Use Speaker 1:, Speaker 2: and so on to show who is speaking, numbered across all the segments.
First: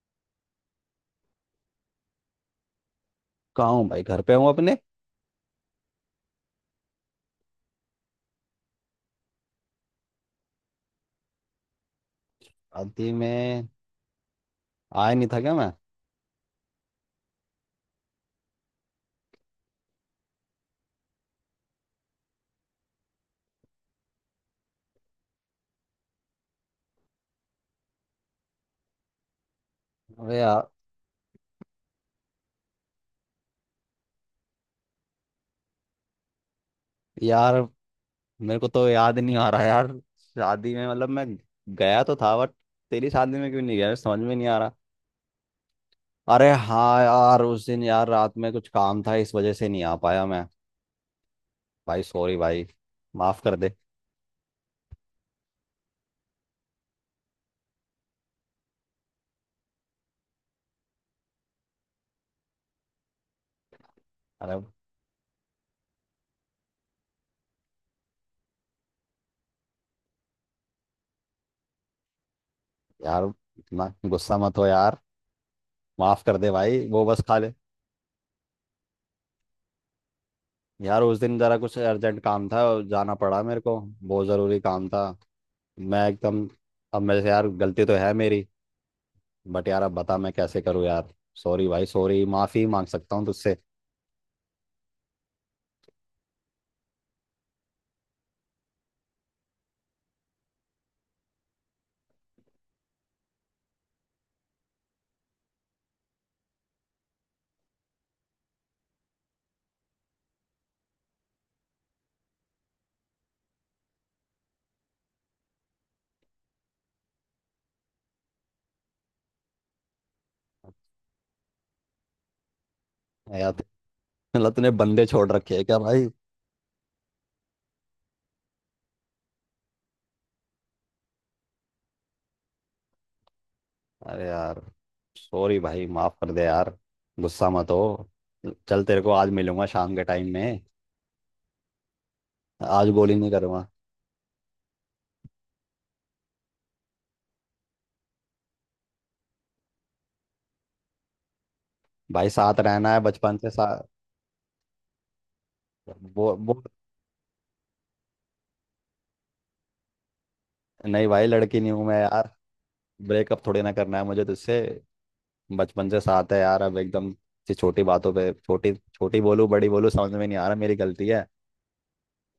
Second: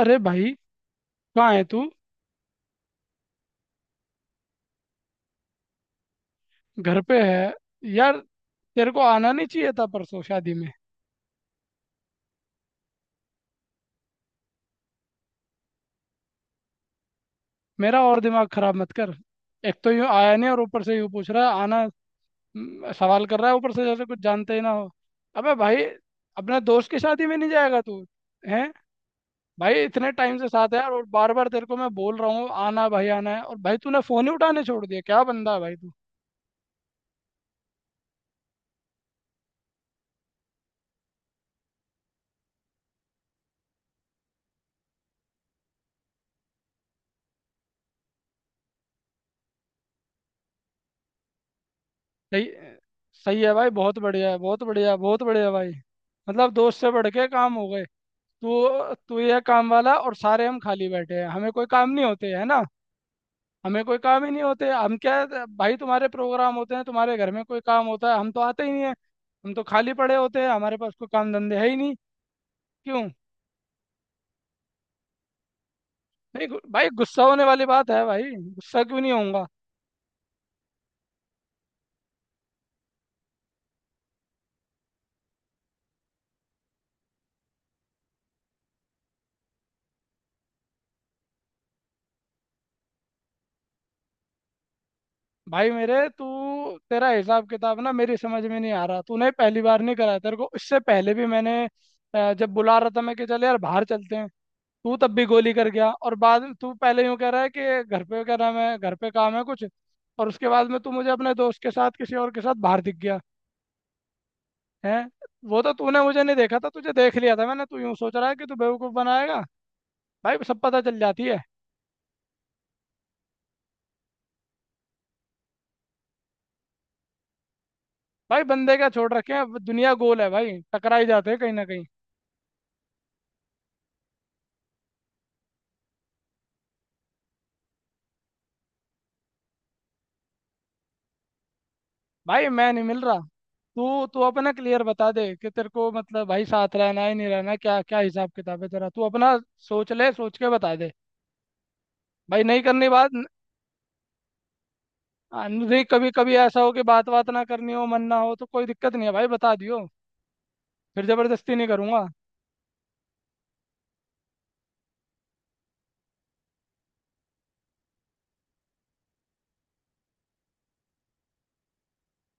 Speaker 1: अरे भाई, कहाँ है तू।
Speaker 2: कहाँ हूँ भाई। घर पे हूँ अपने।
Speaker 1: घर पे है। यार तेरे को आना नहीं चाहिए था परसों शादी में।
Speaker 2: शादी में आया नहीं था क्या मैं।
Speaker 1: मेरा और दिमाग खराब मत कर। एक तो यूं आया नहीं और ऊपर से यूं पूछ रहा है आना। सवाल कर रहा है ऊपर से जैसे कुछ जानते ही ना हो। अबे भाई, अपने दोस्त की शादी में नहीं जाएगा तू। हैं। भाई इतने
Speaker 2: अबे
Speaker 1: टाइम से
Speaker 2: यार
Speaker 1: साथ है यार, और बार बार तेरे को मैं बोल रहा हूँ आना भाई, आना है, और भाई तूने फोन ही उठाने छोड़ दिया। क्या बंदा है भाई तू।
Speaker 2: यार मेरे को तो याद नहीं आ रहा यार। शादी में मतलब मैं गया तो था बट तेरी शादी में क्यों नहीं गया समझ में नहीं आ रहा। अरे हाँ यार, उस दिन यार रात में कुछ काम था, इस वजह से नहीं आ पाया मैं। भाई सॉरी
Speaker 1: सही।
Speaker 2: भाई,
Speaker 1: सही
Speaker 2: माफ
Speaker 1: है
Speaker 2: कर
Speaker 1: भाई,
Speaker 2: दे।
Speaker 1: बहुत बढ़िया है, बहुत बढ़िया, बहुत बढ़िया भाई। मतलब दोस्त से बढ़ के काम हो गए। तू तू ये काम वाला और सारे हम खाली बैठे हैं, हमें कोई काम नहीं होते है ना। हमें कोई काम ही नहीं
Speaker 2: अरे
Speaker 1: होते, हम क्या है, भाई तुम्हारे प्रोग्राम होते हैं, तुम्हारे घर में कोई काम होता है, हम तो आते ही नहीं है। हम तो खाली पड़े होते हैं, हमारे पास कोई काम धंधे है ही नहीं। क्यों।
Speaker 2: यार, इतना गुस्सा मत हो यार। माफ कर
Speaker 1: नहीं
Speaker 2: दे
Speaker 1: गु-
Speaker 2: भाई,
Speaker 1: भाई
Speaker 2: वो बस
Speaker 1: गुस्सा
Speaker 2: खा
Speaker 1: होने
Speaker 2: ले।
Speaker 1: वाली बात है भाई, गुस्सा क्यों नहीं होऊंगा।
Speaker 2: यार उस दिन जरा कुछ अर्जेंट काम था, जाना पड़ा मेरे को, बहुत ज़रूरी काम था। मैं एकदम। अब मेरे से यार गलती तो है मेरी, बट यार अब बता मैं कैसे करूँ यार। सॉरी भाई सॉरी, माफी मांग सकता हूँ तुझसे।
Speaker 1: भाई मेरे, तू, तेरा हिसाब किताब ना मेरी समझ में नहीं आ रहा, तूने पहली बार नहीं कराया, तेरे को इससे पहले भी मैंने जब बुला रहा था मैं कि चल यार बाहर चलते हैं, तू तब भी गोली कर गया, और बाद में तू पहले यूं कह रहा है कि घर पे क्या नाम है, घर पे काम है कुछ, और उसके बाद में तू मुझे अपने दोस्त के साथ किसी और के साथ बाहर दिख गया। है। वो तो तूने मुझे नहीं देखा था, तुझे देख लिया था मैंने। तू यूं सोच रहा है कि तू बेवकूफ बनाएगा। भाई सब पता चल जाती है।
Speaker 2: यार मतलब तूने बंदे छोड़ रखे हैं क्या भाई।
Speaker 1: भाई बंदे क्या छोड़ रखे हैं, दुनिया गोल है भाई, टकरा ही जाते हैं कहीं ना कहीं।
Speaker 2: अरे यार, सॉरी भाई, माफ कर दे यार। गुस्सा मत हो। चल तेरे को आज मिलूंगा शाम के टाइम में।
Speaker 1: भाई मैं नहीं
Speaker 2: आज
Speaker 1: मिल
Speaker 2: गोली
Speaker 1: रहा।
Speaker 2: नहीं करूंगा।
Speaker 1: तू तू अपना क्लियर बता दे कि तेरे को मतलब भाई साथ रहना है नहीं रहना है, क्या क्या हिसाब किताब है तेरा, तू अपना सोच ले, सोच के बता दे।
Speaker 2: भाई
Speaker 1: भाई
Speaker 2: साथ
Speaker 1: नहीं करनी
Speaker 2: रहना है,
Speaker 1: बात।
Speaker 2: बचपन से साथ।
Speaker 1: हाँ, नहीं, कभी
Speaker 2: वो
Speaker 1: कभी ऐसा
Speaker 2: वो
Speaker 1: हो कि बात बात ना करनी हो, मन ना हो, तो कोई दिक्कत नहीं है भाई, बता दियो। फिर
Speaker 2: नहीं भाई,
Speaker 1: जबरदस्ती
Speaker 2: लड़की
Speaker 1: नहीं
Speaker 2: नहीं हूं मैं
Speaker 1: करूंगा।
Speaker 2: यार। ब्रेकअप थोड़ी ना करना है मुझे तुझसे। बचपन से साथ है यार, अब एकदम से छोटी बातों पे छोटी छोटी बोलूं बड़ी बोलूं समझ में नहीं आ रहा, मेरी गलती है।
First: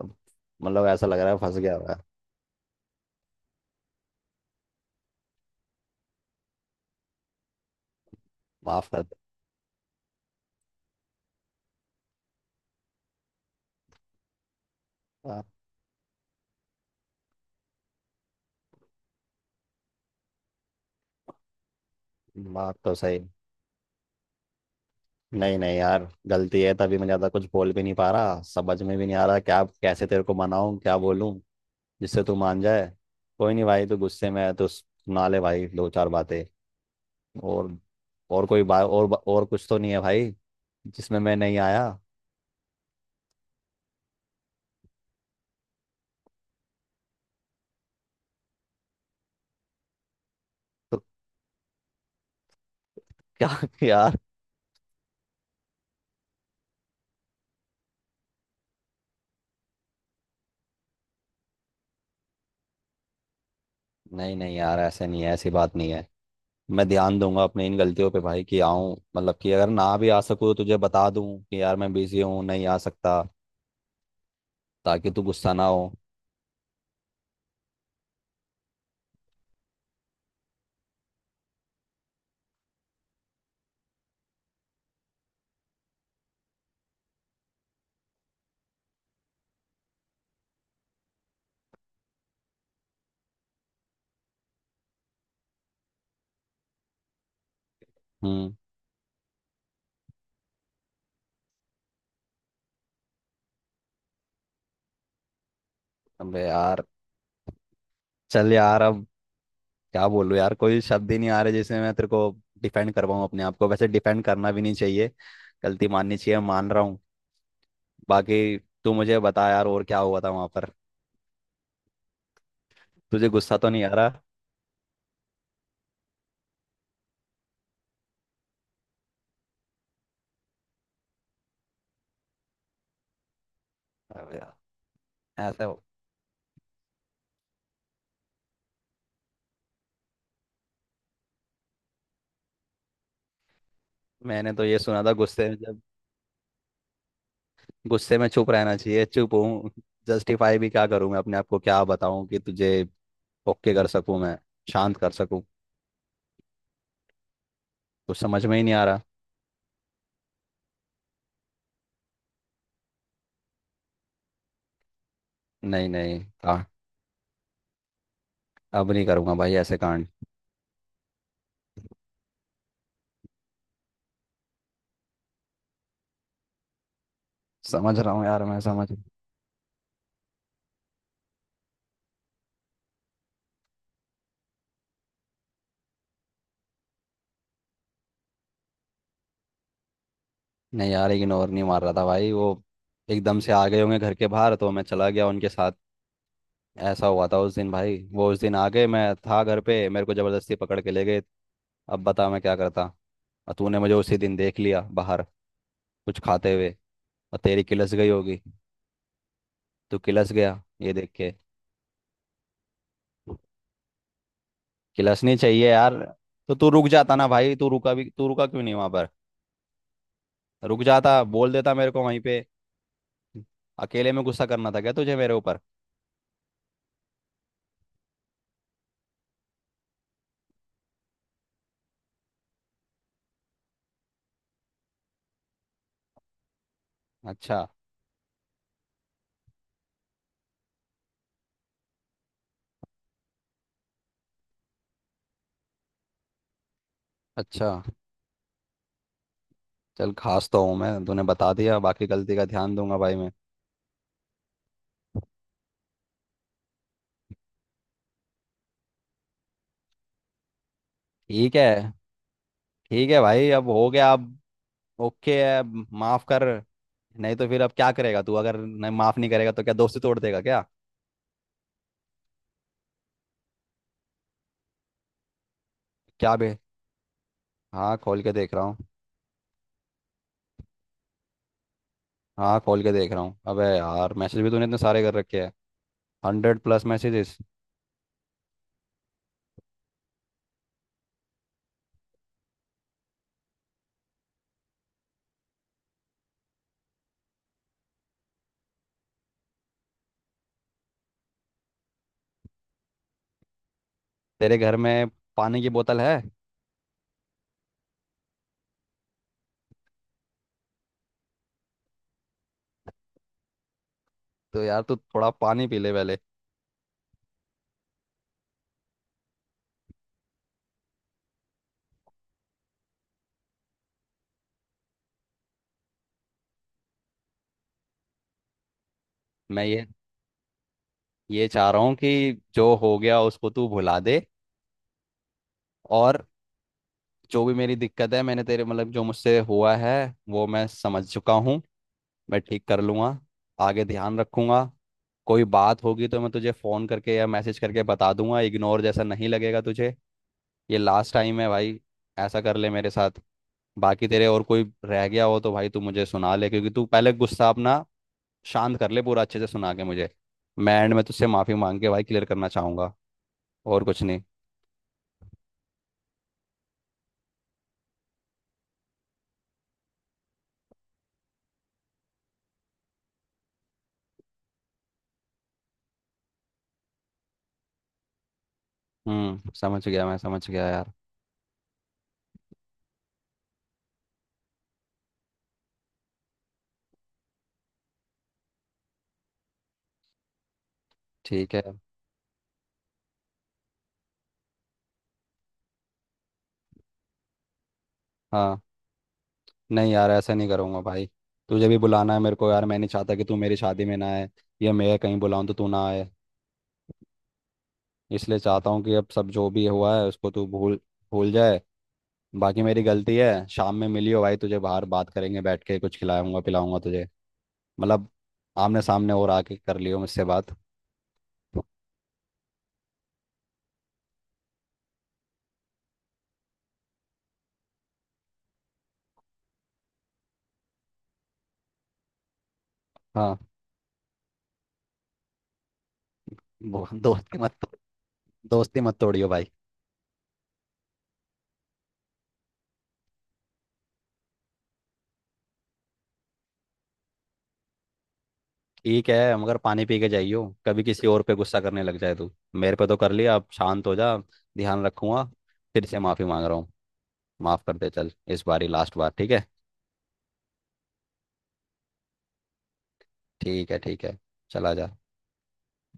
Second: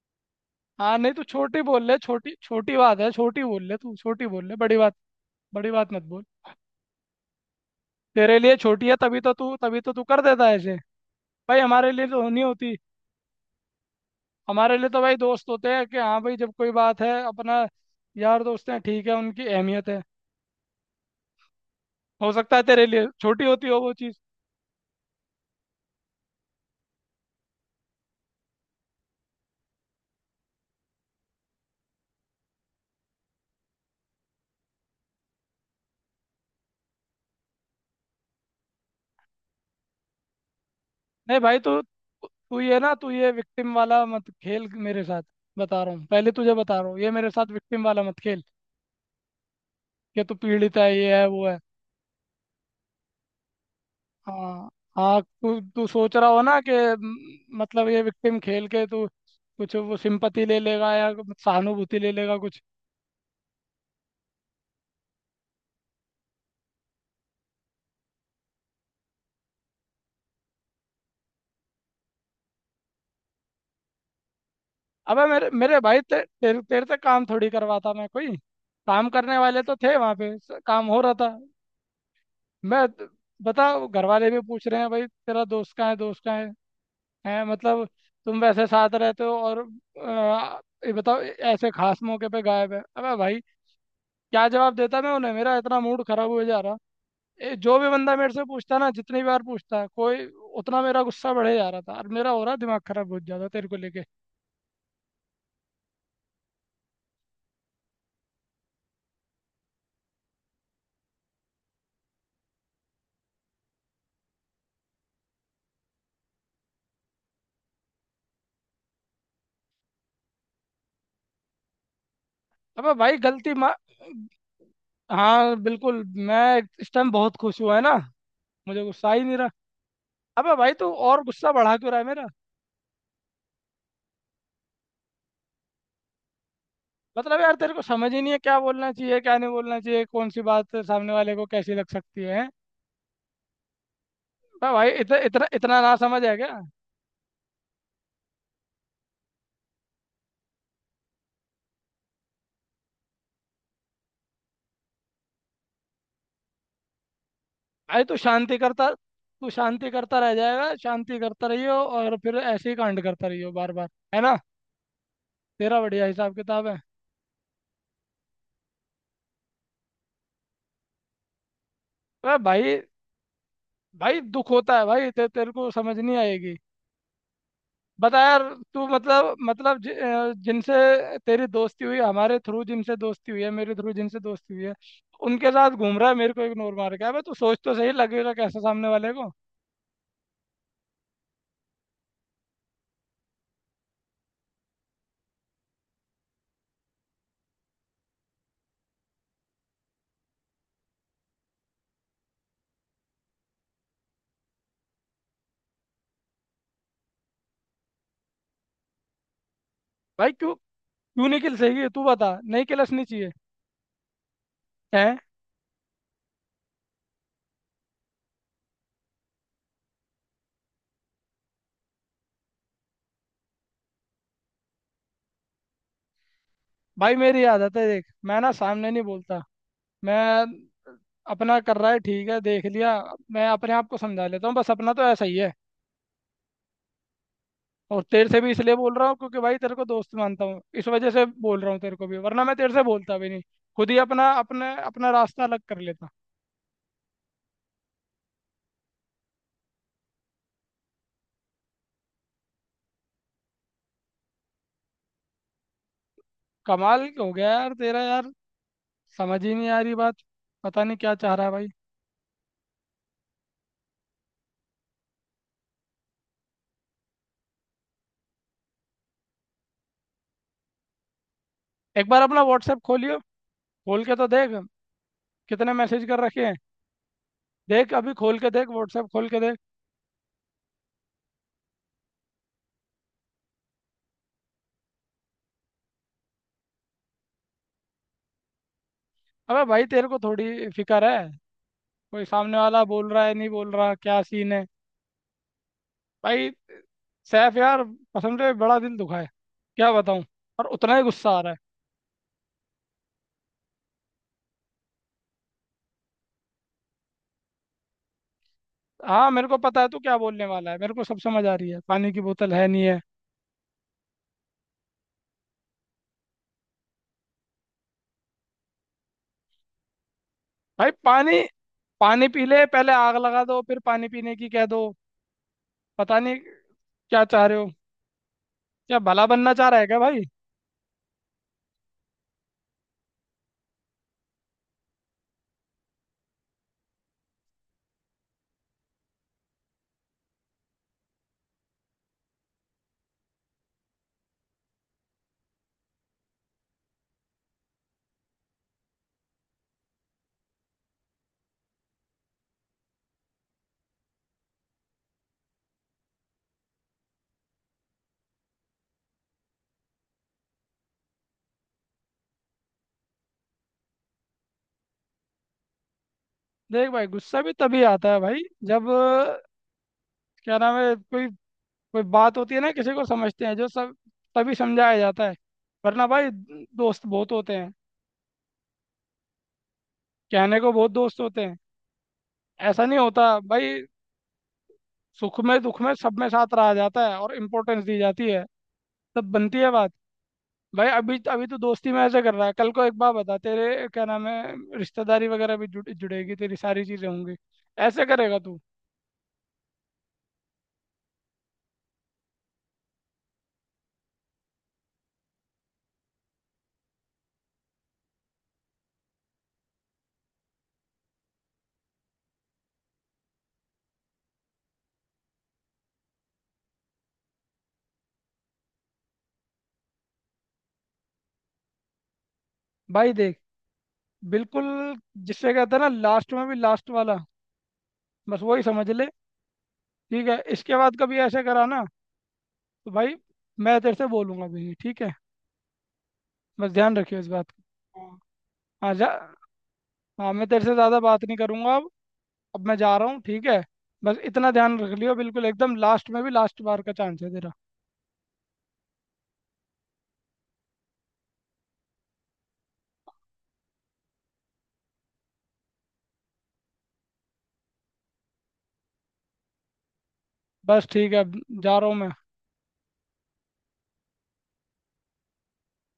Speaker 2: अब मतलब
Speaker 1: हाँ,
Speaker 2: ऐसा
Speaker 1: नहीं,
Speaker 2: लग
Speaker 1: तू
Speaker 2: रहा है फंस
Speaker 1: छोटी
Speaker 2: गया
Speaker 1: बोल
Speaker 2: हुआ
Speaker 1: ले,
Speaker 2: है।
Speaker 1: छोटी छोटी बात है, छोटी बोल ले, तू छोटी बोल ले, बड़ी बात, बड़ी बात मत बोल। तेरे लिए छोटी
Speaker 2: माफ
Speaker 1: है,
Speaker 2: कर दे।
Speaker 1: तभी तो तू कर देता है ऐसे। भाई हमारे लिए तो नहीं होती। हमारे लिए तो भाई
Speaker 2: आ,
Speaker 1: दोस्त होते हैं, कि हाँ भाई, जब कोई बात है अपना यार दोस्त हैं, ठीक है, उनकी अहमियत है। हो सकता है
Speaker 2: बात
Speaker 1: तेरे
Speaker 2: तो
Speaker 1: लिए
Speaker 2: सही।
Speaker 1: छोटी होती हो वो चीज़।
Speaker 2: नहीं नहीं यार गलती है, तभी मैं ज्यादा कुछ बोल भी नहीं पा रहा, समझ में भी नहीं आ रहा क्या कैसे तेरे को मनाऊं, क्या बोलूं जिससे तू मान जाए। कोई नहीं भाई, तू गुस्से में है तो सुना ले भाई दो चार बातें। और और कोई बात, और कुछ तो नहीं है भाई जिसमें मैं
Speaker 1: नहीं भाई,
Speaker 2: नहीं
Speaker 1: तू
Speaker 2: आया।
Speaker 1: तू ये ना, तू ये विक्टिम वाला मत खेल मेरे साथ। बता रहा हूँ पहले तुझे, बता रहा हूँ, ये मेरे साथ विक्टिम वाला मत खेल, कि तू पीड़ित है,
Speaker 2: तो
Speaker 1: ये है वो है।
Speaker 2: क्या यार।
Speaker 1: हाँ, हाँ, तू तू सोच रहा हो ना कि मतलब ये विक्टिम खेल के तू कुछ वो सिंपति ले लेगा, या सहानुभूति ले लेगा कुछ।
Speaker 2: नहीं नहीं यार, ऐसे नहीं है, ऐसी बात नहीं है। मैं ध्यान दूंगा अपनी इन गलतियों पे भाई, कि आऊं, मतलब कि अगर ना भी आ सकूं तो तुझे बता दूं कि यार मैं बिजी हूँ, नहीं आ सकता, ताकि तू
Speaker 1: अबे मेरे
Speaker 2: गुस्सा ना
Speaker 1: मेरे
Speaker 2: हो।
Speaker 1: भाई, तेरे तेरे से काम थोड़ी करवाता मैं कोई। काम करने वाले तो थे वहां पे, काम हो रहा था। मैं बता, घर वाले भी पूछ रहे हैं भाई तेरा दोस्त कहाँ है, दोस्त कहाँ है। है मतलब, तुम वैसे साथ रहते हो और ये बताओ ऐसे खास मौके पे गायब है। अबे भाई क्या जवाब देता मैं उन्हें, मेरा इतना मूड खराब हो जा रहा। जो भी बंदा मेरे से
Speaker 2: हम्म
Speaker 1: पूछता ना, जितनी बार पूछता है कोई, उतना मेरा गुस्सा बढ़े जा रहा था, और मेरा हो रहा दिमाग खराब बहुत ज्यादा तेरे को लेके।
Speaker 2: अबे यार, चल यार अब क्या बोलूं यार, कोई शब्द ही नहीं आ रहे जिसमें मैं तेरे को डिफेंड कर पाऊं अपने आप को। वैसे डिफेंड करना भी नहीं चाहिए, गलती माननी चाहिए, मान रहा हूँ। बाकी तू मुझे बता यार और क्या हुआ था वहां पर।
Speaker 1: अबे भाई
Speaker 2: तुझे
Speaker 1: गलती
Speaker 2: गुस्सा तो
Speaker 1: मा
Speaker 2: नहीं आ रहा।
Speaker 1: हाँ बिल्कुल, मैं इस टाइम बहुत खुश हुआ है ना, मुझे गुस्सा ही नहीं रहा। अबे भाई तू और गुस्सा बढ़ा क्यों रहा है मेरा।
Speaker 2: अबे यार, ऐसा हो-
Speaker 1: मतलब यार तेरे को समझ ही नहीं है क्या बोलना चाहिए, क्या नहीं बोलना चाहिए, कौन सी बात सामने वाले को कैसी लग सकती है।
Speaker 2: मैंने तो
Speaker 1: वाह
Speaker 2: ये
Speaker 1: भाई,
Speaker 2: सुना था
Speaker 1: इतना इतना
Speaker 2: गुस्से में
Speaker 1: इतना
Speaker 2: जब
Speaker 1: ना समझ है क्या।
Speaker 2: गुस्से में चुप रहना चाहिए, चुप हूँ। जस्टिफाई भी क्या करूँ मैं अपने आप को, क्या बताऊँ कि तुझे ओके कर सकूँ मैं, शांत कर सकूँ।
Speaker 1: भाई तू
Speaker 2: कुछ समझ में
Speaker 1: शांति
Speaker 2: ही नहीं आ
Speaker 1: करता,
Speaker 2: रहा।
Speaker 1: तू शांति करता रह जाएगा, शांति करता रहियो, और फिर ऐसे ही कांड करता रहियो बार बार, है ना, तेरा
Speaker 2: नहीं
Speaker 1: बढ़िया
Speaker 2: नहीं
Speaker 1: हिसाब
Speaker 2: कहा,
Speaker 1: किताब है।
Speaker 2: अब नहीं करूँगा भाई ऐसे कांड।
Speaker 1: वाह भाई। भाई दुख होता है भाई, तेरे को समझ नहीं आएगी।
Speaker 2: समझ रहा
Speaker 1: बता
Speaker 2: हूँ
Speaker 1: यार।
Speaker 2: यार, मैं
Speaker 1: तू
Speaker 2: समझ।
Speaker 1: मतलब जिनसे तेरी दोस्ती हुई हमारे थ्रू, जिनसे दोस्ती हुई है मेरे थ्रू, जिनसे दोस्ती हुई है, उनके साथ घूम रहा है मेरे को इग्नोर मार के। अबे तू सोच, तो सही लगेगा कैसा सामने वाले को।
Speaker 2: नहीं यार इग्नोर नहीं मार रहा था भाई, वो एकदम से आ गए होंगे घर के बाहर, तो मैं चला गया उनके साथ। ऐसा हुआ था उस दिन भाई, वो उस दिन आ गए, मैं था घर पे, मेरे को ज़बरदस्ती पकड़ के ले गए। अब बता मैं क्या करता। और तूने मुझे उसी दिन देख लिया बाहर कुछ खाते हुए, और तेरी किलस गई होगी, तू
Speaker 1: भाई
Speaker 2: किलस
Speaker 1: क्यों,
Speaker 2: गया ये देख
Speaker 1: क्यों
Speaker 2: के।
Speaker 1: नहीं खिल सही, तू बता, नहीं खिलसनी चाहिए। हैं।
Speaker 2: किलस नहीं चाहिए यार। तो तू रुक जाता ना भाई, तू रुका भी, तू रुका क्यों नहीं वहां पर। रुक जाता, बोल देता मेरे को वहीं पे। अकेले में गुस्सा करना था क्या तुझे मेरे ऊपर।
Speaker 1: भाई मेरी आदत है देख, मैं ना सामने नहीं बोलता। मैं, अपना कर रहा है ठीक है, देख लिया, मैं अपने आप को समझा लेता हूँ बस, अपना तो ऐसा ही है।
Speaker 2: अच्छा।
Speaker 1: और तेरे से भी इसलिए बोल रहा हूँ क्योंकि भाई तेरे को दोस्त मानता हूँ, इस वजह से बोल रहा हूँ तेरे को भी, वरना मैं तेरे से बोलता भी नहीं, खुद ही अपना रास्ता अलग कर लेता।
Speaker 2: अच्छा चल, खास तो हूँ मैं, तूने बता दिया। बाकी गलती का ध्यान दूंगा भाई मैं।
Speaker 1: कमाल हो गया यार तेरा यार, समझ ही नहीं आ रही बात, पता नहीं क्या चाह रहा है
Speaker 2: ठीक
Speaker 1: भाई।
Speaker 2: है। ठीक है भाई अब हो गया, अब ओके है, अब माफ कर। नहीं तो फिर अब क्या करेगा तू, अगर नहीं माफ नहीं करेगा तो क्या दोस्ती तोड़ देगा क्या।
Speaker 1: एक बार अपना व्हाट्सएप खोलियो, खोल के तो देख कितने मैसेज कर
Speaker 2: क्या
Speaker 1: रखे हैं।
Speaker 2: बे।
Speaker 1: देख
Speaker 2: हाँ
Speaker 1: अभी
Speaker 2: खोल के
Speaker 1: खोल के
Speaker 2: देख रहा
Speaker 1: देख,
Speaker 2: हूँ।
Speaker 1: व्हाट्सएप खोल के देख।
Speaker 2: हाँ खोल के देख रहा हूँ, अबे यार मैसेज भी तूने इतने सारे कर रखे हैं। 100 प्लस मैसेजेस।
Speaker 1: अबे भाई तेरे को थोड़ी फिक्र है, कोई सामने वाला बोल रहा है नहीं बोल रहा, क्या सीन है भाई। सैफ यार, कसम से बड़ा दिल दुखा है, क्या बताऊं, और उतना ही गुस्सा आ रहा है।
Speaker 2: तेरे घर में पानी की बोतल है।
Speaker 1: हाँ मेरे को पता है तू क्या बोलने वाला है, मेरे को सब समझ आ रही है, पानी की बोतल है नहीं है।
Speaker 2: तो यार तू थोड़ा पानी पी ले पहले।
Speaker 1: भाई पानी, पानी पी ले पहले, आग लगा दो फिर पानी पीने की कह दो। पता नहीं क्या चाह रहे हो, क्या भला बनना
Speaker 2: मैं
Speaker 1: चाह रहा
Speaker 2: ये
Speaker 1: है क्या भाई।
Speaker 2: ये चाह रहा हूँ कि जो हो गया उसको तू भुला दे। और जो भी मेरी दिक्कत है, मैंने तेरे मतलब जो मुझसे हुआ है, वो मैं समझ चुका हूँ, मैं ठीक कर लूँगा, आगे ध्यान रखूँगा। कोई बात होगी तो मैं तुझे फ़ोन करके या मैसेज करके बता दूंगा, इग्नोर जैसा नहीं लगेगा तुझे। ये लास्ट टाइम है भाई, ऐसा कर ले मेरे साथ। बाकी तेरे और कोई रह गया हो तो भाई तू मुझे सुना ले, क्योंकि तू पहले गुस्सा अपना शांत कर ले पूरा, अच्छे से सुना के मुझे। मैं एंड में तुझसे माफी मांग के भाई क्लियर करना चाहूंगा, और कुछ नहीं।
Speaker 1: देख भाई, गुस्सा भी तभी आता है भाई, जब क्या नाम है, कोई कोई बात होती है ना, किसी को समझते हैं जो सब, तभी समझाया जाता है। वरना भाई दोस्त बहुत होते हैं,
Speaker 2: समझ गया, मैं समझ
Speaker 1: कहने
Speaker 2: गया
Speaker 1: को बहुत
Speaker 2: यार।
Speaker 1: दोस्त होते हैं। ऐसा नहीं होता भाई, सुख में दुख में सब में साथ रहा जाता है और इम्पोर्टेंस दी जाती है, तब बनती है बात। भाई अभी अभी
Speaker 2: ठीक
Speaker 1: तो
Speaker 2: है।
Speaker 1: दोस्ती में ऐसे कर रहा है, कल को एक बार बता तेरे क्या नाम है, रिश्तेदारी वगैरह भी जुड़ेगी, तेरी सारी चीजें होंगी। ऐसे करेगा तू।
Speaker 2: हाँ, नहीं यार ऐसा नहीं करूंगा भाई। तुझे भी बुलाना है मेरे को यार, मैं नहीं चाहता कि तू मेरी शादी में ना आए, या मैं कहीं बुलाऊं तो तू ना आए। इसलिए चाहता हूँ कि अब सब जो भी हुआ है उसको तू भूल भूल जाए। बाकी मेरी गलती है। शाम में मिलियो भाई, तुझे बाहर बात करेंगे बैठ के, कुछ खिलाऊंगा पिलाऊंगा तुझे। मतलब आमने सामने, और आके कर लियो मुझसे बात।
Speaker 1: भाई देख, बिल्कुल, जिससे कहते हैं ना लास्ट में भी लास्ट वाला, बस वही समझ ले। ठीक है, इसके बाद कभी ऐसे करा ना, तो भाई
Speaker 2: हाँ,
Speaker 1: मैं तेरे से बोलूंगा भी नहीं। ठीक है, बस
Speaker 2: वो
Speaker 1: ध्यान रखियो इस
Speaker 2: दोस्त की
Speaker 1: बात
Speaker 2: मदद,
Speaker 1: का। हाँ।
Speaker 2: दोस्ती
Speaker 1: हाँ,
Speaker 2: मत
Speaker 1: जा।
Speaker 2: तोड़ियो भाई।
Speaker 1: हाँ मैं तेरे से ज़्यादा बात नहीं करूंगा अब। अब मैं जा रहा हूँ ठीक है, बस इतना ध्यान रख लियो, बिल्कुल एकदम लास्ट में भी लास्ट बार का चांस है तेरा।
Speaker 2: ठीक है, मगर पानी पी के जाइयो, कभी किसी और पे गुस्सा करने लग जाए। तू मेरे पे तो कर लिया, अब शांत हो जा। ध्यान रखूंगा, फिर से माफी मांग रहा हूँ। माफ कर दे, चल इस बार ही लास्ट बार, ठीक है।
Speaker 1: बस ठीक है अब, जा रहा हूँ मैं।
Speaker 2: ठीक है, ठीक है, चला जा।